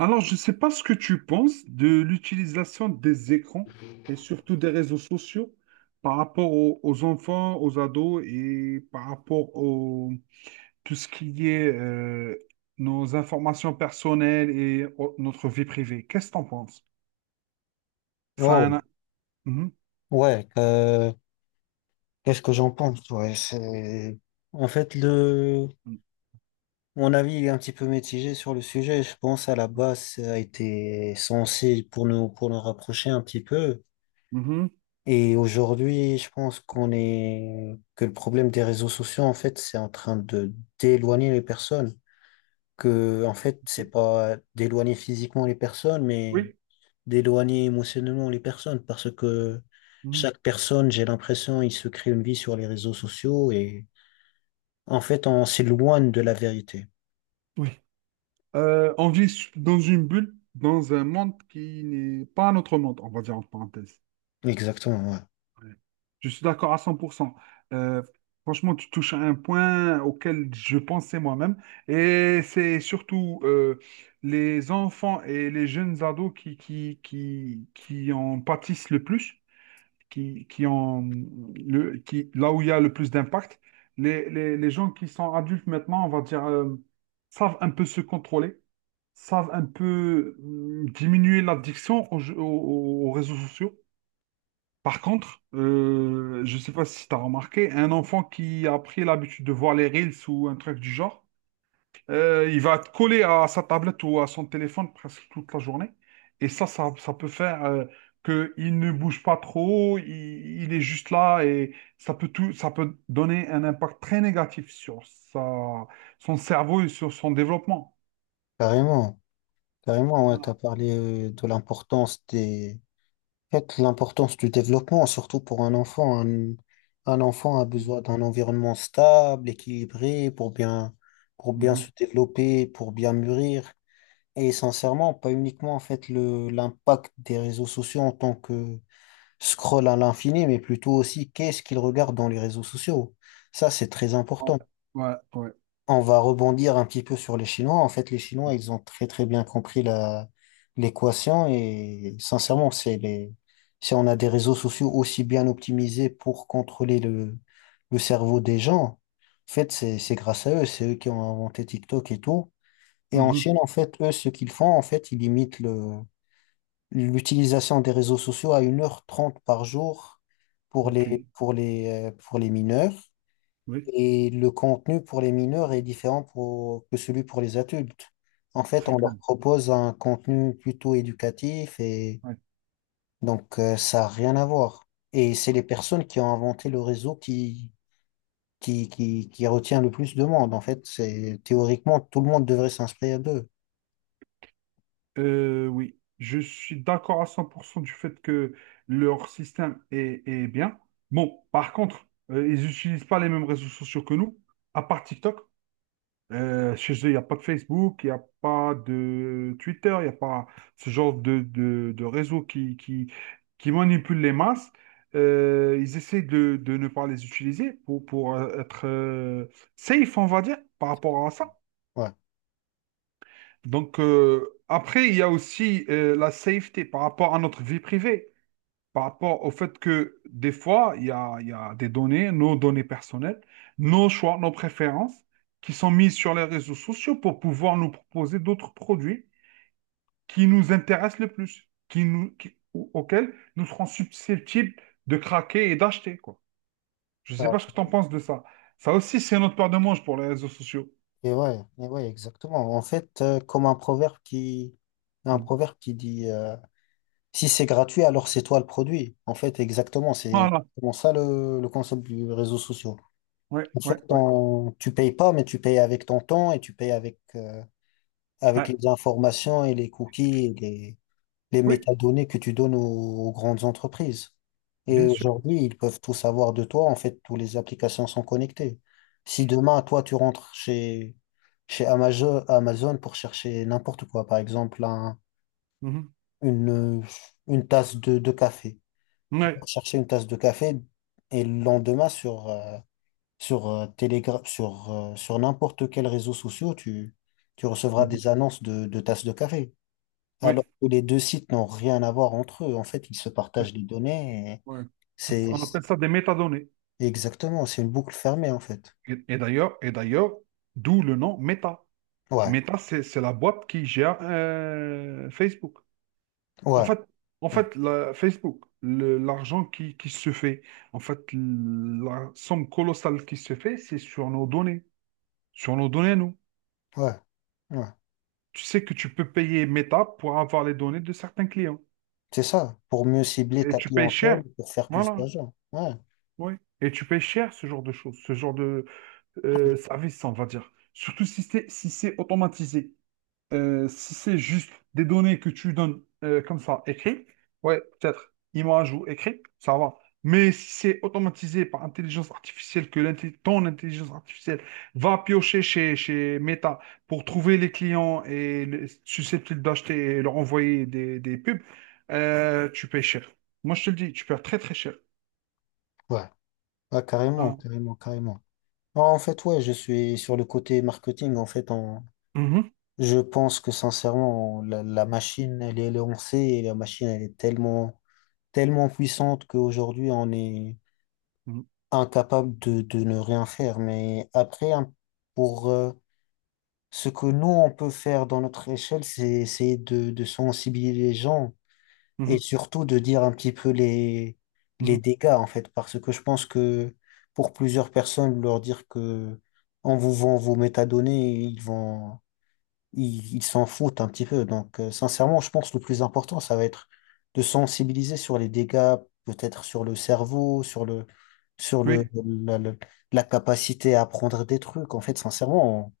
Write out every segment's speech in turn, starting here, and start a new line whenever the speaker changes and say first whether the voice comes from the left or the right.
right: Alors, je ne sais pas ce que tu penses de l'utilisation des écrans et surtout des réseaux sociaux par rapport aux, enfants, aux ados et par rapport au tout ce qui est nos informations personnelles et notre vie privée. Qu'est-ce que tu en penses? Ça a
left: Oh,
right: un- Mhm.
left: ouais, qu'est-ce que j'en pense? Ouais, c'est... En fait, le... mon avis il est un petit peu mitigé sur le sujet. Je pense à la base, ça a été censé pour nous rapprocher un petit peu.
right: Mhm.
left: Et aujourd'hui, je pense qu'on est, que le problème des réseaux sociaux, en fait, c'est en train de d'éloigner les personnes. Que, en fait, c'est
right: Ok.
left: pas d'éloigner physiquement les personnes, mais
right: Oui.
left: d'éloigner émotionnellement les personnes parce que
right: Mhm.
left: chaque personne, j'ai l'impression, il se crée une vie sur les réseaux sociaux et en fait, on s'éloigne de la vérité.
right: Oui. On vit dans une bulle, dans un monde qui n'est pas notre monde, on va dire en parenthèse.
left: Exactement, ouais.
right: Ouais. Je suis d'accord à 100%. Euh, Franchement, tu touches à un point auquel je pensais moi-même. Et c'est surtout les enfants et les jeunes ados qui en pâtissent le plus, qui en, le, qui, là où il y a le plus d'impact. Les gens qui sont adultes maintenant, on va dire, savent un peu se contrôler, savent un peu diminuer l'addiction aux aux réseaux sociaux. Par contre, je ne sais pas si tu as remarqué, un enfant qui a pris l'habitude de voir les reels ou un truc du genre, il va te coller à sa tablette ou à son téléphone presque toute la journée. Et ça peut faire que qu'il ne bouge pas trop, il est juste là et ça peut tout, ça peut donner un impact très négatif sur sa, son cerveau et sur son développement.
left: Carrément, carrément, ouais. T'as
right: Voilà.
left: parlé de l'importance des, en fait, l'importance du développement, surtout pour un enfant. Un enfant a besoin d'un environnement stable, équilibré, pour bien
right: Mhm.
left: se développer, pour bien mûrir. Et sincèrement, pas uniquement en fait le l'impact des réseaux sociaux en tant que Scroll à l'infini, mais plutôt aussi qu'est-ce qu'ils regardent dans les réseaux sociaux. Ça, c'est très important.
right: Ouais, ouais.
left: On va rebondir un petit peu sur les Chinois. En fait, les Chinois, ils ont très très bien compris la l'équation et sincèrement, c'est les si on a des réseaux sociaux aussi bien optimisés pour contrôler le cerveau des gens, en fait, c'est grâce à eux, c'est eux qui ont inventé TikTok et tout. Et en
right: Mhm.
left: Chine, en fait, eux, ce qu'ils font, en fait, ils imitent le l'utilisation des réseaux sociaux à 1h30 par jour pour
right: Ok.
left: les, pour les, pour les mineurs.
right: Oui,
left: Et le contenu pour les mineurs est différent pour- que celui pour les adultes. En fait,
right: c'est
left: on
right: clair.
left: leur propose un contenu plutôt éducatif et donc ça n'a rien à voir. Et c'est les personnes qui ont inventé le réseau qui, qui retient le plus de monde. En fait, c'est théoriquement, tout le monde devrait s'inscrire d'eux.
right: Oui, je suis d'accord à 100% du fait que leur système est, est bien. Bon, par contre, ils n'utilisent pas les mêmes réseaux sociaux que nous, à part TikTok. Chez eux, il n'y a pas de Facebook, il n'y a pas de Twitter, il n'y a pas ce genre de réseau qui manipule les masses. Ils essaient de ne pas les utiliser pour être safe, on va dire, par rapport à ça.
left: Ouais.
right: Donc, après, il y a aussi la safety par rapport à notre vie privée, par rapport au fait que des fois, il y a des données, nos données personnelles, nos choix, nos préférences, qui sont mises sur les réseaux sociaux pour pouvoir nous proposer d'autres produits qui nous intéressent le plus, qui nous, qui- au- auxquels nous serons susceptibles de craquer et d'acheter, quoi. Je ne sais pas ce que tu en penses de ça. Ça aussi, c'est notre paire de manches pour les réseaux sociaux.
left: Et ouais, et ouais, exactement. En fait, comme un
right: Mm.
left: proverbe qui dit si c'est gratuit, alors c'est toi le produit. En fait, exactement, c'est
right: Voilà.
left: vraiment ça le concept du réseau social.
right: Ouais,
left: En fait,
right: ouais, ouais.
left: tu payes pas, mais tu payes avec ton temps et tu payes avec, avec
right: Ouais.
left: les informations et les cookies et les
right: Oui,
left: métadonnées que tu donnes aux, aux grandes entreprises. Et
right: bien sûr.
left: aujourd'hui, ils peuvent tout savoir de toi. En fait, toutes les applications sont connectées. Si demain, toi, tu rentres chez Amazon, Amazon pour chercher n'importe quoi, par exemple, un- une, une tasse de café. Tu peux
right: Ouais.
left: chercher une tasse de café et le lendemain, sur, Telegra- sur n'importe quel réseau social, tu recevras
right: Mhm.
left: des annonces de tasses de café
right: Ouais.
left: alors que les deux sites n'ont rien à voir entre eux. En fait, ils se
right: Ouais.
left: partagent les données. Et
right: Ouais.
left: C'est
right: On appelle
left: c'est-
right: ça des métadonnées.
left: exactement, c'est une boucle fermée en fait.
right: Et d'ailleurs, d'où le nom Meta.
left: Ouais,
right: Meta, c'est la boîte qui gère Facebook. En
left: ouais,
right: fait, en
left: ouais,
right: fait, la- Facebook, l'argent qui se fait, en fait, la somme colossale qui se fait, c'est sur nos données. Sur nos données, nous.
left: ouais. Ouais.
right: Tu sais que tu peux payer Meta pour avoir les données de certains clients.
left: C'est ça, pour mieux cibler
right: Et
left: ta
right: tu payes
left: clientèle,
right: cher.
left: pour faire plus
right: Voilà.
left: d'argent. Ouais,
right: Oui. Et tu payes cher ce genre de choses, ce genre de, service, on va dire. Surtout si c'est automatisé. Si c'est juste des données que tu donnes comme ça, écrit, ouais, peut-être image ou écrit, ça va. Mais si c'est automatisé par intelligence artificielle, que ton intelligence artificielle va piocher chez Meta pour trouver les clients et susceptibles d'acheter et leur envoyer des pubs, tu payes cher. Moi, je te le dis, tu payes très très cher.
left: ouais, ouais, carrément,
right: Hein.
left: carrément, carrément. Non, en fait, ouais, je suis sur le côté marketing. En fait, on-
right: Mhm.
left: je pense que sincèrement, la machine, elle est lancée et la machine, elle est tellement, tellement puissante qu'aujourd'hui, on est
right: Mhm.
left: incapable de ne rien faire. Mais après, hein, pour ce que nous, on peut faire dans notre échelle, c'est essayer de sensibiliser les gens et surtout de dire un petit peu
right: Mhm.
left: les
right: Mhm.
left: dégâts, en fait, parce que je pense que pour plusieurs personnes, leur dire que on vous vend vos métadonnées, ils vont, ils s'en foutent un petit peu. Donc, sincèrement, je pense que le plus important, ça va être de sensibiliser sur les dégâts, peut-être sur le cerveau, sur
right: Oui.
left: le- la capacité à apprendre des trucs. En fait, sincèrement,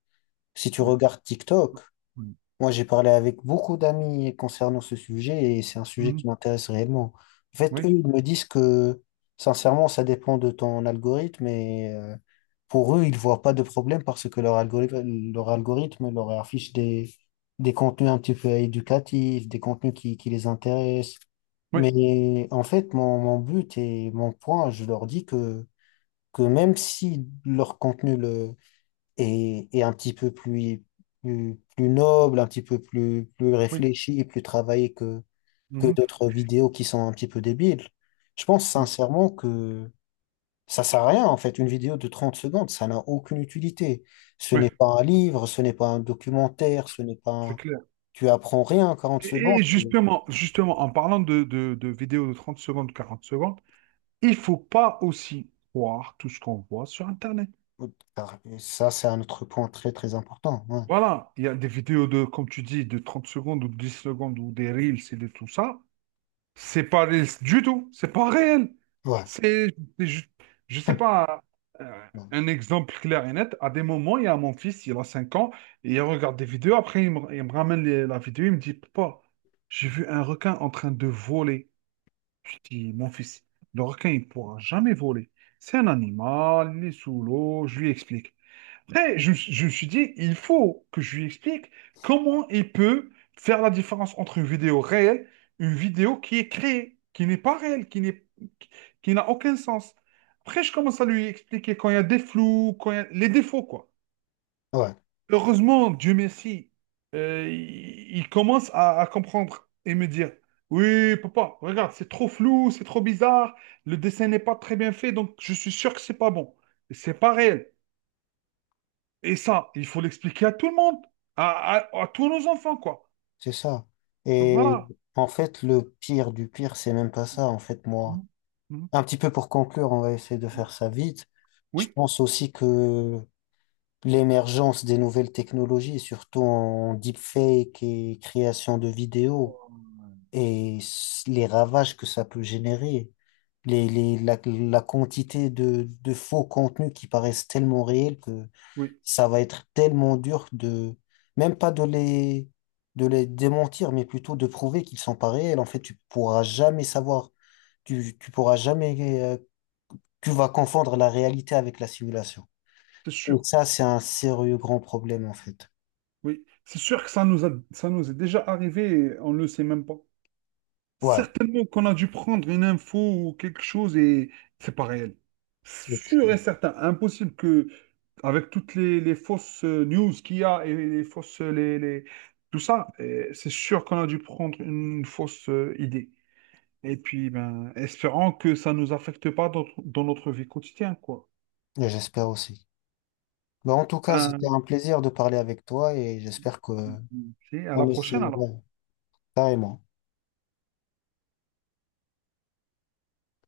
left: si tu
right: Ouais.
left: regardes TikTok,
right: Mm.
left: moi, j'ai parlé avec beaucoup d'amis concernant ce sujet et c'est un sujet
right: Mhm.
left: qui m'intéresse réellement. En fait, eux,
right: Oui,
left: ils me disent que, sincèrement, ça dépend de ton algorithme et pour eux, ils voient pas de problème parce que leur algorithme, leur algorithme leur affiche des contenus un petit peu éducatifs, des contenus qui les intéressent.
right: oui,
left: Mais en fait, mon but et mon point, je leur dis que même si leur contenu et un petit peu plus, plus noble, un petit peu plus, plus
right: oui,
left: réfléchi plus travaillé que
right: Mhm.
left: d'autres vidéos qui sont un petit peu débiles. Je pense
right: oui,
left: sincèrement que ça sert à rien, en fait, une vidéo de 30 secondes, ça n'a aucune utilité. Ce
right: oui,
left: n'est pas un livre, ce n'est pas un documentaire, ce n'est pas
right: c'est
left: un-
right: clair.
left: Tu apprends rien en quarante
right: Et
left: secondes.
right: et justement, justement, en parlant de vidéos de 30 secondes, 40 secondes, il faut pas aussi croire tout ce qu'on voit sur Internet.
left: Car- ça, c'est un autre point très, très important. Ouais,
right: Voilà, il y a des vidéos de, comme tu dis, de 30 secondes ou 10 secondes ou des reels et de tout ça. C'est pas ré- du tout, C'est pas réel.
left: ouais,
right: C'est, c'est ju- je sais pas, euh,
left: bon,
right: un exemple clair et net. À des moments, il y a mon fils, il a 5 ans, et il regarde des vidéos. Après, il me ramène la vidéo, il me dit, Papa, j'ai vu un requin en train de voler. Je dis, mon fils, le requin, il pourra jamais voler. C'est un animal, il est sous l'eau. Je lui explique. Après, je me suis dit, il faut que je lui explique comment il peut faire la différence entre une vidéo réelle, une vidéo qui est créée, qui n'est pas réelle, qui qui n'a aucun sens. Après, je commence à lui expliquer quand il y a des flous, quand il y a les défauts, quoi.
left: ouais,
right: Heureusement, Dieu merci, il commence à comprendre et me dire, oui, papa, regarde, c'est trop flou, c'est trop bizarre, le dessin n'est pas très bien fait, donc je suis sûr que c'est pas bon. C'est pas réel. Et ça, il faut l'expliquer à tout le monde, à, à tous nos enfants, quoi.
left: c'est ça.
right: Donc
left: Et
right: voilà.
left: en fait, le pire du pire, c'est même pas ça. En fait, moi,
right: Mhm.
left: un petit peu pour conclure, on va essayer de
right: Mhm.
left: faire ça vite. Je
right: Oui.
left: pense aussi que l'émergence des nouvelles technologies, surtout en deepfake et création de vidéos, et s- les ravages que ça peut générer, les- la quantité de faux contenus qui paraissent tellement réels que
right: Oui,
left: ça va être tellement dur de, même pas de les, de les démentir, mais plutôt de prouver qu'ils sont pas réels. En fait, tu pourras jamais savoir, tu pourras jamais euh, tu vas confondre la réalité avec la simulation.
right: c'est
left: Et
right: sûr.
left: ça, c'est un sérieux grand problème, en fait.
right: Oui, c'est sûr que ça nous est déjà arrivé et on ne le sait même pas.
left: Ouais,
right: Certainement qu'on a dû prendre une info ou quelque chose et c'est pas réel.
left: et-
right: Sûr et certain, impossible que, avec toutes les fausses news qu'il y a et les fausses, tout ça, c'est sûr qu'on a dû prendre une fausse idée. Et puis, ben, espérant que ça ne nous affecte pas dans, dans notre vie quotidienne, quoi.
left: et j'espère aussi. Mais en tout cas, c'était
right: Ben,
left: un plaisir de parler avec toi et j'espère que
right: c'est à la
left: on
right: prochaine,
left: essaie,
right: alors.
left: ouais, carrément.